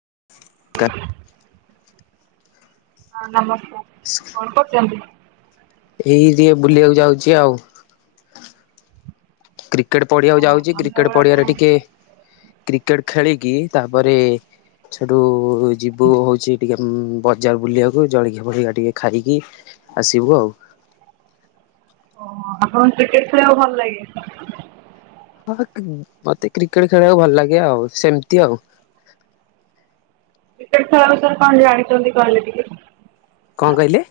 [inaudible] ହଁ ନମସ୍କାର, କଣ କରୁଛନ୍ତି? ଏଇ ଟିକେ ବୁଲିବାକୁ ଯାଉଛି ଆଉ। କ୍ରିକେଟ୍ ପଡିଆକୁ ଓହୋ ଯାଉଛି କ୍ରିକେଟ୍ ସନ୍ଧ୍ୟାବେଳେ ପଡିଆରେ ଆପଣ ଟିକେ କ୍ରିକେଟ୍ ଖେଳିକି ତାପରେ ସେଠୁଉ-ଉ ଯିବୁ ହଉଛି ଟିକେ ଉମ୍ ବଜାର ବୁଲିବାକୁ ଜଳଖିଆ ଫଳିିକିଆ ଟିକେ ଖାଇକି ଆସିବୁ ଆଉ ଓହୋଃ, ଆପଣଙ୍କୁ କ୍ରିକେଟ ଖେଳିବାକୁ ଭଲ ଲାଗେ? ହଁ-ହଁ ମତେ କ୍ରିକେଟ ଖେଳିବାକୁ ଭଲ ଲାଗେ ଆଉ ସେମିତି ଆଉ କିକ୍ରେଟ୍ ଖେଳ ବିଷୟରେ କଣ ଜାଣିଛନ୍ତି କହିଲେ ଟିକେ? କଣ କହିଲେ?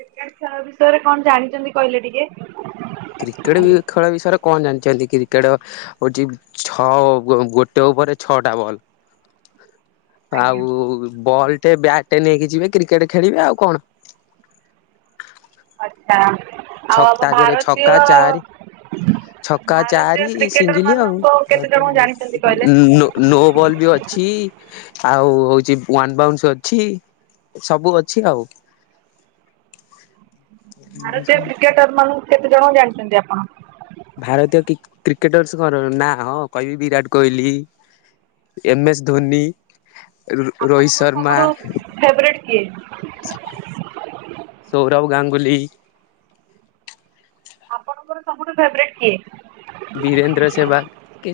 କିକ୍ରେଟ୍ ଖେଳ ବିଷୟରେ କଣ ଜାଣିଛନ୍ତି କହିଲେ ଟିକେ? କ୍ରିକେଟ ଖେଳ ବିଷୟରେ କଣ ଜାଣିଛନ୍ତି, କ୍ରିକେଟ ହଉଛି ଛଅ ଗୋଟେ ଓ ଓଭରରେ ଛଅଟା ବଲ୍ ଆଜ୍ଞା ଆଉ-ଉ ବଲ୍ ଗୋଟେ ବ୍ୟାଟ୍ ନେଇକି ଯିବେ କ୍ରିକେଟ ଖେଳିବେ ଆଉ କଣ ଆଚ୍ଛା ଛ ଆଉ ଆମ ତା ଦେହରେ ଭାରତୀୟ ଛକା ଚାରି ଛକା ଭାରତୀୟ ଚାରି କ୍ରିକେଟର ସିଙ୍ଗିଲ ଆଉ ମାନଙ୍କୁ କେତେ ଜଣଙ୍କୁ ଜାଣିଛନ୍ତି କହିଲେ? ନୋ ବଲ ବି ଅଛି। [inaudible] ଆଉ ହଉଛି ୱାନ୍ ବାଉନ୍ସ ଅଛି ସବୁ ଅଛି ଆଉ [inaudible] କିକ୍ରେଟର ମାନଙ୍କୁ କେତେ ଜଣ ଜାଣିଛନ୍ତି ଆପଣ? ଭାରତୀୟ କ୍ରିକେ କ୍ରିକେଟର୍ସଙ୍କର ନାଁ ହଁ କହିବି ବିରାଟ କୋହିଲି ଏମ ଏସ୍ ଧୋନି, ରୋ ରୋହିତ ଆପଣଙ୍କର ଶର୍ମା ସବୁଠୁ ଫେବରେଟ କିଏ ସୌରଭ ଗାଙ୍ଗୁଲି ଆପଣଙ୍କର ସବୁଠୁ ଫେବ୍ରେଟ୍ କିଏ? ବୀରେନ୍ଦ୍ର ସେହବାଗ୍।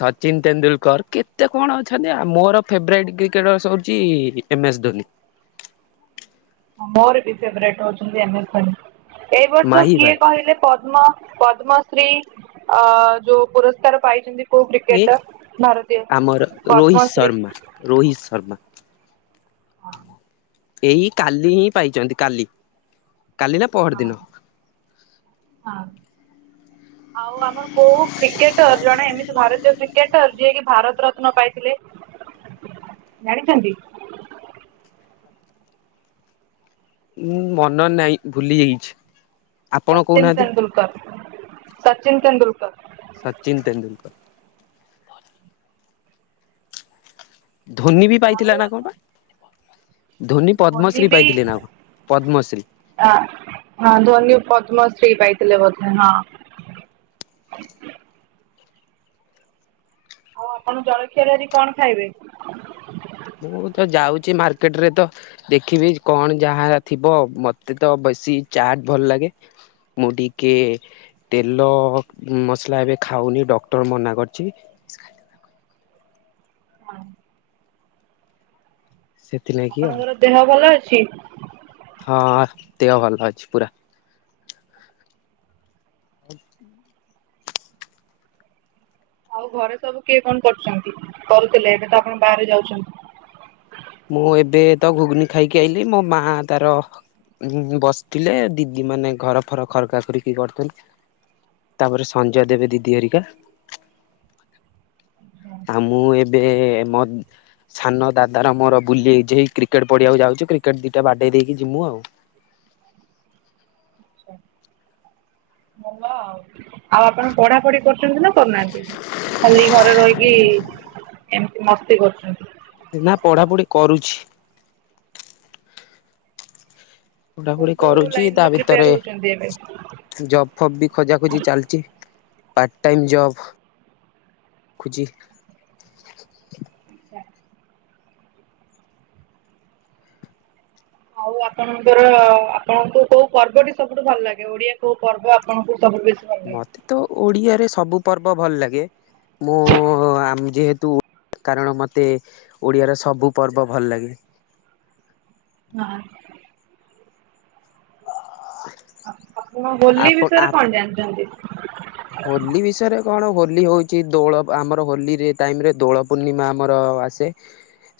ସଚିନ ତେନ୍ଦୁଲକର୍, କେତେ କଣ ଅଛନ୍ତି ଆ ମୋର ଫେବରାଇଟ୍ କ୍ରିକେଟର୍ସ ହଉଛି ଏମ୍ ଏସ୍ ଧୋନି। ମୋର ବି ଫେଭରାଇଟ୍ ହଉଛନ୍ତି ଏମ୍ ଏସ୍ ଧୋନି ଏ ବର୍ଷ ମାହି କିଏ ଭାଇ କହିଲେ ପଦ୍ମ ପଦ୍ମଶ୍ରୀ ଅ-ଅ ଯୋଉ ପୁରସ୍କାର ପାଇଛନ୍ତି କୋଉ ଏ କ୍ରିକେଟର୍, ଭାରତୀୟ ଆମର ରୋହିତ ପଦ୍ମଶ୍ରୀ ଶର୍ମା ରୋହିତ ଶର୍ମା ହଁ। ଏଇ କାଲି ହିଁ ପାଇଛନ୍ତି କାଲି। କାଲି ନା ପହର ଦିନ ହଁ। ଆଉ ଆମର କୋଉ କ୍ରିକେଟର୍ ଜଣେ ଏମିତି ଭାରତୀୟ କ୍ରିକେଟର ଯିଏକି ଭାରତ ରତ୍ନ, ପାଇଥିଲେ ଜାଣିଛନ୍ତି? ଉଁ ମନ ନାଇଁ ଭୁଲି ଯାଇଛି। ଆପଣ ସଚିନ କହୁନାହାନ୍ତି ତେନ୍ଦୁଲକର, ସଚିନ ତେନ୍ଦୁଲକର। ସଚିନ ତେନ୍ଦୁଲକର। ଧୋନି ବି ପାଇଥିଲା ଆଉ ନା କଣ ପା ଧୋନି ପଦ୍ମଶ୍ରୀ ପାଇଥିଲେ ନା କଣ? ପଦ୍ମଶ୍ରୀ ହାଁ ହଁ ଧ୍ୱନି ପଦ୍ମଶ୍ରୀ ପାଇ ଥିଲେ ବୋଧେ ହଁ। ଆଉ ଆପଣ ଜଳଖିଆର ଆଜି କଣ ଖାଇବେ? ମୁଁ ତ ଯାଉଛି ମାର୍କେଟ ରେ ତ ଦେଖିବି କଣ ଯାହା ଥିବ ମତେ ତ ବେଶୀ ଚାଟ ଭଲ ଲାଗେ ମୁଁ ଟିକେ ତେଲ ମସଲା ଏବେ ଖାଉନି ଡକ୍ଟର ମନା କରିଛି। ହୁଁ। ସେଥିଲାଗି ଆଉ ଆପଣଙ୍କର ଦେହ ଭଲ ଅଛି? ହଁ ଦେହ ଭଲ ଅଛି ପୁରା। [inaudible] [inaudible] ଆଉ ଘରେ ସବୁ କିଏ କଣ କରୁଛନ୍ତି କରୁଥିଲେ ଏବେ ତ ଆପଣ ବାହାରେ ଯାଉଛନ୍ତି? ମୁଁ ଏବେ ତ ଗୁଗୁନୀ ଖାଇକି ଆଇଲିି ମୋ ମା ତାର ବସିଥିଲେ ଦିଦି ମାନେ ଘର ଫର ଖରକା ଖରିକି କରୁଥିଲେ। ତାପରେ ସଞ୍ଜ ଦେବେ ଦିଦି ହେରିକା। [inaudible] ଆଉ ମୁଁ ଏବେ ମୋ ସାନ ଦାଦାର ମୋର ବୁଲି ଯେ କ୍ରିକେଟ ପଢିବାକୁ ଯାଉ କ୍ରିକେଟ ଦିଟା ବାଡେଇ ଦେଇକି ଯିମୁ ଆଉ। [inaudible] ହଁ ଆଉ ଆପଣ ପଢାପଢି କରୁଛନ୍ତି ନା କରୁନାହାନ୍ତି? ଖାଲି ଘରେ ରହିକି ଏମିତି ମସ୍ତି କରୁଛନ୍ତି? ନା ପଢାପଢି କରୁଛି। [inaudible] ଆପଣ ପଢାପୁଢି କୋଉ କରୁଛି ତା ଲାଇନରେ ଭିତରେ ପ୍ରିପେୟାର ହଉଛନ୍ତି ଏବେ? ଏ ଜବ୍ ଫବ୍ ବି ଖୋଜା ଖୋଜି ଚାଲିଛି। ପାର୍ଟ ଟାଇମ୍ ଜବ୍ [inaudible] ଖୋଜି [inaudible] ଆଉ ଆପଣଙ୍କର ଆପଣଙ୍କୁ କୋଉ ପର୍ବଟି ସବୁଠୁ ଭଲ ଲାଗେ ଓଡିଆ କୋଉ ପର୍ବ ଆପଣଙ୍କୁ ସବୁଠୁ ବେଶୀ ଭଲ ଲାଗେ? ମତେ ତ ଓଡିଆରେ ସବୁ ପର୍ବ ଭଲ ଲାଗେ। ମୁଁ ଉଁ ଉଁ ଆମ୍ ଯେହେତୁ କାରଣ ମତେ ଓଡିଆର ସବୁ ପର୍ବ ଭଲ ଲାଗେ। [inaudible] ନାଁ। [inaudible] ଆପଣ ହୋଲି ଆପଣ ବିଷୟରେ କଣ ଜାଣିଛନ୍ତି? ହୋଲି ବିଷୟରେ କଣ ହୋ ହୋଲି ହୋଉଛି ଦୋଳ ଆମର ହୋଲି ଟାଇମ୍ ରେ ଦୋଳ ପୂର୍ଣ୍ଣିମା ଆମର ଆସେ।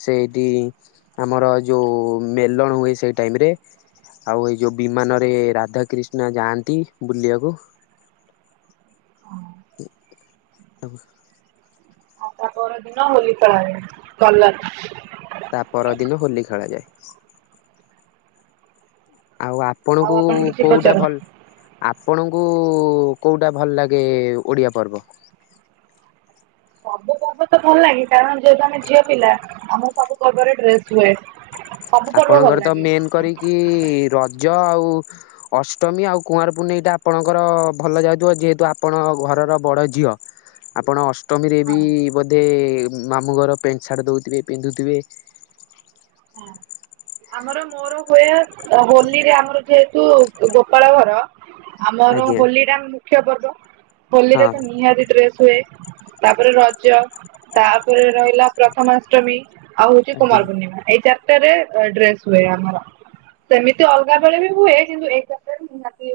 ସେଇଠି ଆମର ଯୋଉ ମେଲଣ ହୁଏ ସେଇ ଟାଇମ ରେ ଆଉ ଏଇ ଯୋଉ ବିମାନରେ ରାଧା କ୍ରିଷ୍ଣା ଯାଆନ୍ତି ବୁଲିବାକୁ। [inaudible] ଆଉ ତା ପର ଦିନ ହୋଲି ଖେଳା ଯାଏ କାଲା ତା ପର ଦିନ ହୋଲି ଖେଳାଯାଏ। [inaudible] ଆଉ ଆଉ ଆପଣଙ୍କୁ ଆପଣ କିଛି କୋଉଟା ପଚାର ଭଲ୍ ଆପଣଙ୍କୁ କୋଉଟା ଭଲ ଲାଗେ ଓଡିଆ ପର୍ବ? [inaudible] ସବୁ ପର୍ବ ତ ଭଲ ଲାଗେ କାରଣ ଯେହେତୁ ଆମେ ଝିଅ ପିଲା ଆମ ସବୁ ପର୍ବରେ ଡ୍ରେସ୍ ହୁଏ। ସବୁ ପର୍ବ ଭଲ ଆପଣଙ୍କର ତ ଲାଗେ ମେନ୍ କରିକି ର ଯ ଆଉ ଅଷ୍ଟମୀ ଆଉ କୁଆଁର ପୂନେଇ ଟା ଆପଣଙ୍କର ଭଲ ଯାଉଥିବ ଯେହେତୁ ଆପଣ ଘ ର ବଡ ଝିଅ ଆପଣ ଅଷ୍ଟ ଷ୍ଟମୀରେ ବି ହଁ ବୋଧେ ମାମୁଁ ଘର ପ୍ୟାଣ୍ଟ ସାର୍ଟ ଦୋଉଥିବେ ପିନ୍ଧୁଥିବେ ହଁ। ଆମର ମୋର ହୁଏ ହୋଲିରେ ଆମର ଯେହେତୁ ଗୋପାଳ ଘର ଆମର ଆଜ୍ଞା ହୋଲିଟା ମୁଖ୍ୟ ପର୍ବ ହଁ ହୋଲିରେ ତ ନିହାତି ଡ୍ରେସ୍ ହୁଏ। ତାପରେ ରଜ ତାପରେ ରହି ହେଲା ପ୍ରଥମାଷ୍ଟମୀ ଆଉ ହୋଉଛି ଆଜ୍ଞା କୁମାର ପୂର୍ଣ୍ଣିମା ଏଇ ଚାରିଟାରେ ଡ୍ରେସ ହୁଏ ଆମର। ସେମିତି ଅଲଗା ବେଳେ ବି ହୁଏ କିନ୍ତୁ ଏକାଗ୍ର ବି ନିହାତି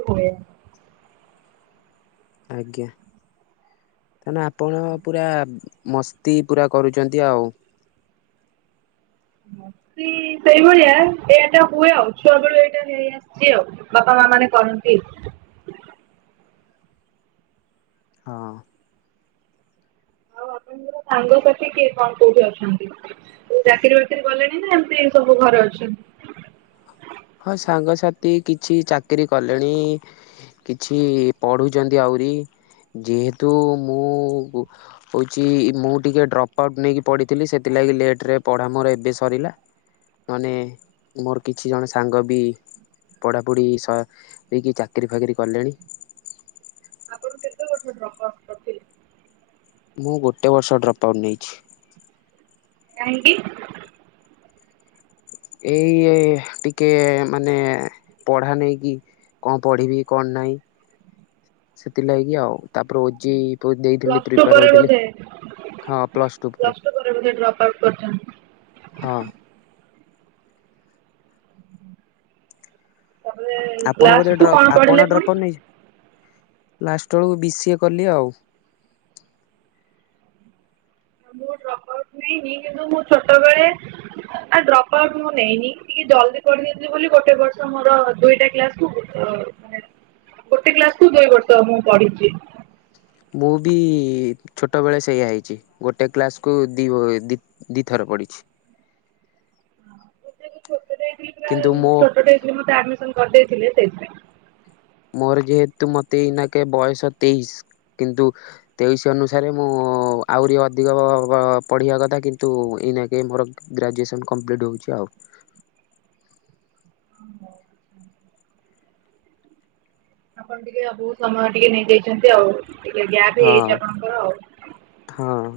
ଆଜ୍ଞା। ତା ଆପଣ ପୁରା ମସ୍ତି ପୁରା କରୁଛନ୍ତି ଆଉ। ମସ୍ତି ସେଇଭଳିଆ, ଏଆତ ହୁଏ ଆଉ ଛୁଆବେଳୁ ଏଇଟା ହେଇ ଆସିଛି, ଆଉ ବାପା ମା ମାନେ କରନ୍ତି। [inaudible] ହଁ [inaudible] ମୋର ସାଙ୍ଗ ସାଥି କିଏ କଣ କୋଉଠି ଅଛନ୍ତି? ଚାକିରି ବାକିରି କଲେଣି ନା ଏମିତି ସବୁ ଘରେ ଛ [unintelligible] ହଁ, ସାଙ୍ଗସାଥି କିଛି ଚାକିରି କଲେଣି କିଛି ପଢୁଛନ୍ତି ଆହୁରି ଯେହେତୁ ମୁଁ ହଉଛି ମୁଁ ଟିକେ ଡ୍ରପ୍ ଆଉଟ୍ ନେଇକି ପଡିଥିଲି, ସେଥିଲା ଲେଟରେ ପଢା ମୋର ଏବେ ସରିଲା, ନହେନେ ମର କିଛି ଜଣ ସାଙ୍ଗ ସାଙ୍ଗ ବି ପଢ଼ାପଢ଼ି ସ ହେଇକି ଚାକିରି ଫାକିରି କଲେଣି। ଆପଣ? [unintelligible] ମୁଁ ଗୋଟେ ବର୍ଷ ଡ୍ରପ୍ ଆଉଟ୍ ନେଇଛି। କାହିଁକି? ଏଇ ଏ ଟିକେ ମାନେ ପଢା ନେଇକି କଣ ପଢିବି, କଣ ନାହିଁ। ସେଥିଲାଗି ଆଉ। ତାପରେ ଓ ଜେ ଇ ପକ୍ ଦେଇଥିଲି ପ୍ରିପାର ହୋଇଥିଲି। ପ୍ଲସ ଟୁ ପରେ ମଧ୍ୟ ଡ୍ରପ୍ ଆଉଟ୍ କରିଚନ୍ତି? ହଁ। ତାପରେ ଆପଣ ବୋଧେ ଲାଷ୍ଟ କୁ ଡ୍ର କଣ ପଢିଲେ ଆପଣ ପୁଣି? ଡ୍ରପ ଆଉ ନେଇ ଲାଷ୍ଟ ବେଳକୁ ବି ସି ଏ କଲି ଆଉ। ନାଇଁ ନାଇଁ, କିନ୍ତୁ ମୁଁ ଛୋଟ ବେଳେ ଆ ଡ୍ରପ୍ ଆଉଟ ମୁଁ ନେଇନି। ଟିକେ ଜଲଦି କରିଦେଇଥିଲି ବୋଲି ଗୋଟେ ବର୍ଷ ମୋର ଦୁଇଟା କ୍ଲାସ୍ କୁ ଅ ମାନେ ଗୋଟେ କ୍ଲାସକୁୁ ଦୁଇ ବର୍ଷ ମୁଁ ପଢିଛି। ମୁଁ ବି ଛୋଟବେଳେ ସେୟା ହେଇଛି। ଗୋଟେ କ୍ଲାସକୁୁ ଦିବ ଦି ଦିଥର ପଡ଼ିିଚି। [inaudible] [unintelligible] ଛୋଟଟେ ଥିଲି ମତେ ଆଡ୍ମିସନ କରିଦେଇଥିଲେ ସେଇଥି ପାଇଁ। ମୋର ଯେହେତୁ ମତେ ଏଇନାକେ ବୟସ ତେଇଶି କିନ୍ତୁ ତେଇଶି ଅନୁସାରେ ମୁଁ ଆହୁରି ଅଧିକ ଅ ଅ ପଢିବା କଥା, କିନ୍ତୁ ଏଇନାକେ ମୋର ଗ୍ରାଜୁଏସନ୍ କମ୍ପ୍ଲିଟ୍ ହଉଚି ଆଉ। ଆପଣ ଟିକେ ଅ ବହୁତ ସମୟ ଟିକେ ନେଇଯାଇଛନ୍ତି ଆଉ। ଟିକେ ଗ୍ୟାପ୍ ହଁ ହେଇାଇଛି ଆପଣଙ୍କର ଆଉ। ହଁ।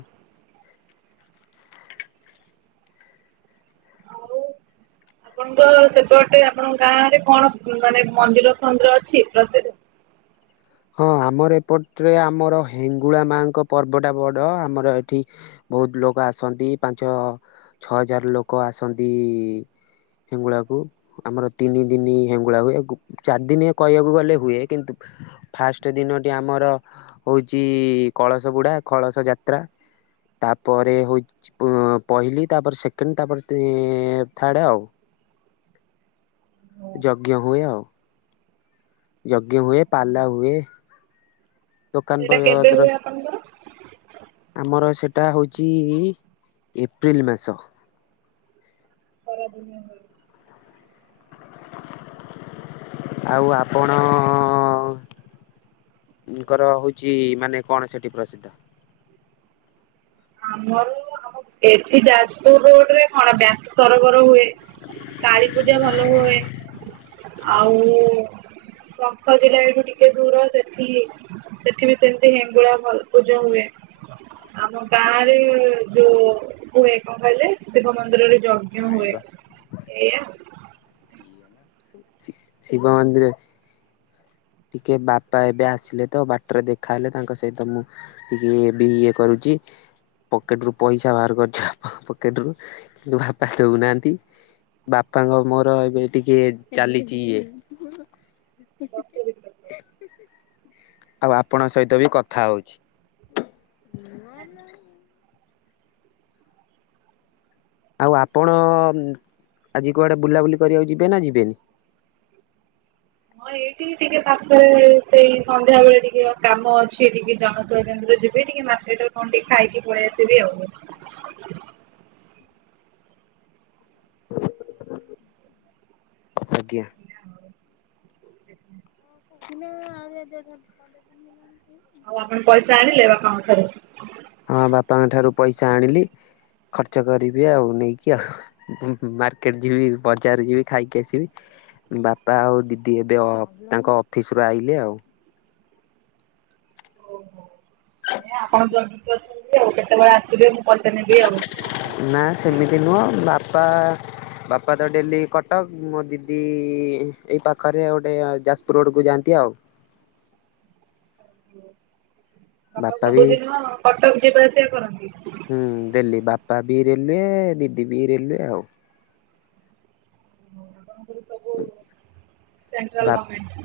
ଆଉ [unintelligible] ଆପଣଙ୍କ ସେପଟେ ଆପଣଙ୍କ ଗାଁ ରେ କଣ ମାନେ ମନ୍ଦିର ଫନ୍ଦିର ଅଛି ପ୍ରସିଦ୍ଧ। ହଁ ଆମର ଏପଟ୍ରେ ଆମର ହେଙ୍ଗୁଳା ମାଙ୍କ ପର୍ବ ଟା ବଡ ଆମର ଏଠି ବହୁତ ଲୋକ ଆସନ୍ତି, ପାଞ୍ଚ ଛଅ ହଜାର ଲୋକ ଆସନ୍ତି। ହେଙ୍ଗୁଳା କୁ, ଆମର ତିନି ଦିନି ହେଙ୍ଗୁଳା ହୁଏ ଗୁ ଚାରି ଦିନି କହିବାକୁ ଗଲେ ହୁଏ କିନ୍ତୁ [inaudible] ଫାଷ୍ଟ ଦିନଟି ଆମର ହଉଚି କଳସ ବୁଡ଼ା, କଳସ ଯାତ୍ରା। ତାପରେ ହଉଚି ପହିଲି, ତାପରେ ସେକେଣ୍ଡ, ତାପରେ ତି ଥାର୍ଡ ଆଉ। ଯଜ୍ଞ ହୁଏ ଆଉ। ଯଜ୍ଞ ହୁଏ, ପାଲା ହୁଏ। ଦୋକାନ ସେଇଟା କେବେ ପରିଅଦ୍ର ହୁଏ ଆପଣଙ୍କର? ଆମର ସେ, ଟା ହଉଚି ଏପ୍ରିଲ୍ ମାସ। ଖରା ଦିନ ହଁ। ଆଉ ଆପଣ ଙ୍କର ହଉଛି ମାନେ କଣ ସେଠି ପ୍ରସଦ୍ଧ? ଆମର ଆମ ଏଠି ଯାଜପୁର ରୋଡରେ କଣ ବ୍ୟାଶ୍ ସରବର ହୁଏ। କାଳୀ ପୂଜା ଭଲ ହୁଏ। ହଁ ଆଉ ଶଙ୍ଖ ଜିଲା ଏଠୁ ଟିକେ ଦୂର ସେଠି ସେଠି ବି ସେମିତି ହେଙ୍ଗୁଳା ଭଲ ପୂଜା ହୁଏ ଆମ ଗାଁ ରେ ଯୋଉ ହୁଏ କଣ କହିଲେ ଶିବ ମନ୍ଦିରରେ ଯଜ୍ଞ ହୁଏ ଏଇୟା। ଶି ଶିବ ମନ୍ଦିରେ। ଟିକେ ବାପା ଏବେ ଆସିଲେ ତ ବାଟରେ ଦେଖାହେଲେ ତାଙ୍କ ସହିତ ମୁଁ ଟିକେ ବି ଇଏ କରୁଚି। ପକେଟ ରୁ ପଇସା ବାହାର କରିଛି ବାପାଙ୍କ ପକେଟ ରୁ କିନ୍ତୁ ବାପା ଶୋଉନାହାନ୍ତି। ବାପାଙ୍କ ମୋର ଏବେ ଟିକେ ଚାଲିଛି ଇଏ। [unintelligible] ଆଉ ଆପଣଙ୍କ ସହିତ ବି କଥା ହଉଛି। ଆଉ ଆପଣ ମ ଆଜି କୁଆଡ଼େ ବୁଲାବୁଲି କରିବାକୁ ଯିବେ ନା ଯିବେନି। [inaudible] ସେଇଠି ଟିକେ ପାଖରେ ସେଇ ସନ୍ଧ୍ୟା ବେଳେ ଟିକେ କାମ ଅଛି ଟିକି ଜନସବା କେନ୍ଦ୍ରରେ ଯିବେ ଟିକ୍ କି ମାର୍କେଟରେ କଣ ଟିକେ ଖାଇକି ପଳେଇ ଆସିବି ଆଉ। ଆଛ [unintelligible] ଆଜ୍ଞା। ଏତିକି ନା ଆଉ ରେଜେଲ୍ଟ ରଖିଥାନ୍ତେ? ଆଉ ଆପଣ ପଇସା ଆଣିଲେ ବାପାଙ୍କ ଠାରୁ? ହଁ ବାପାଙ୍କ ଠାରୁ ପଇସା ଆଣିଲି। ଖର୍ଚ୍ଚ କରିବି ଆଉ ନେଇକି ଆଉ ହୁଁ ହୁଁ ମାର୍କେଟ ଯିବି ବଜାର ଯିବି ଖାଇକି ଆସିବି। ବାପା ଆଉ ଦିଦି ଏବେ ଅ ତାଙ୍କ ଅଫିସ୍‌ ରୁ ଆଇଲେ ଆଉ। ଆପଣ ଜଗିଇକି ବସି ବେ ଆଉ କେତେବେଳେ ଆସିବେ ମୁଁ କରବି? ନା ସେମିତି ନୁହଁ ବାପା ବାପା ତ ଡେଲି କଟକ ମୋ ଦିଦି ଏଇ ପାଖରେ ଆଉ ଗୋଟେ ଯାଜପୁର ରୋଡ କୁ ଯାଆନ୍ତି। [unintelligible] ବାପା ବି ସବୁଦିନ କଟକ ଯିବା ଆସିବା କରନ୍ତି। ହୁଁ ଡିଲ୍ଲି ବା ବାପା ବି ରେଲୱେ ଦିଦି ବି ରେଲୱେ ଆଉ। [inaudible] ଉଁ ସେଣ୍ଟ୍ରାଲ ବାପ୍ ଗଭର୍ଣ୍ଣମେଣ୍ଟ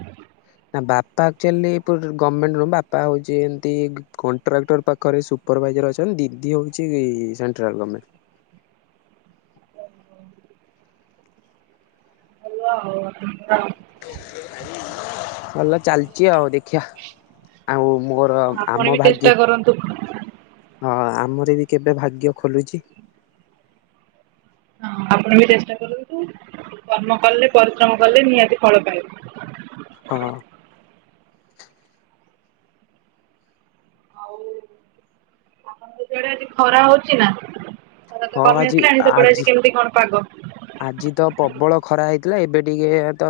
ନା ବାପ୍ ପା ଆକ୍ଚୋଲି ପୂର୍ ଗମେଣ୍ଟେ ନୁହୁଁ ବାପା ହୋଉଚିନ୍ତି କଣ୍ଟ୍ରାକ୍ଟର ପାଖରେ ସୁପର୍ ଭାଇଯାର୍ ଅଛନ୍ତି। ଦିଦି ହଉଛି ସେଣ୍ଟ୍ରଲ ଗମେଣ୍ଟ। [unintelligible] ଭଲ ଚାଲିଛି ଆଉ ଇହା ଆଉ ମୋର ଆପଣ ଆମ ବି ଚେଷ୍ଟା ଭାଗ୍ୟ କରନ୍ତୁ। ହଁ ହଁ ଆମର ବି କେବେ ଭାଗ୍ୟ ଖୋଲୁଛି? ହଁ ଆପଣ ବି ଚେଷ୍ଟା କରନ୍ତୁ। କର୍ମ କଲେ ପରିଶ୍ରମ କଲେ ନିହାତି ଫଳ ପାଇବେ। ହଁ। ଆଉ ଆପଣଙ୍କ ଆଡେ ଆଜି ଖରା ହଉଛି ନା। ଖରା ତ ହଁ କମି ଆଜି ଆସିଲାଣି ସେପଟେ ଆଜି କେମିତି କଣ ପାଗ? ଆଜି ତ ପ୍ରବଳ ଖରା ହେଇ ଥିଲା ଏବେ ଟିକେ ତ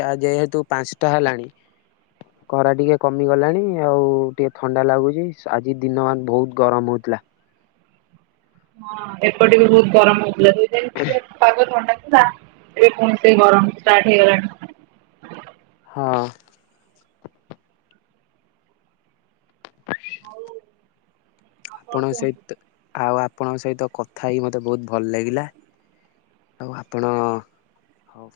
ଚା ଯେହେତୁ ପାଞ୍ଚଟା ହେଲାଣି। ଖରା ଟିକେ କମିଗଲାଣି ଆଉ ଟିକେ ଥଣ୍ଡା ଲାଗୁଛି ଆଜି ଦିନ ମାନ ବହୁତ ଗରମ ହେଉଛି। ପ୍ଲା ହଁ ଏପଟେ ବି ବହୁତ ଗରମ ହଉଥିଲା, ଦୁଇ ଦିନ ଟିକେ ପାଗ ଥଣ୍ଡା ନା ଏବେ କୌଣସି ଗରମ ଷ୍ଟାର୍ଟ ହେଇଗଲାଣି। ହଁ ହୋଉ ଆପଣଙ୍କ ସହିତ ଆଉ ଆପଣଙ୍କ ସହିତ କଥା ହେଇ ମୋତେ ବହୁତ ଭଲ ଲାଗିଲା ଆଉ ଆପଣ ହଉ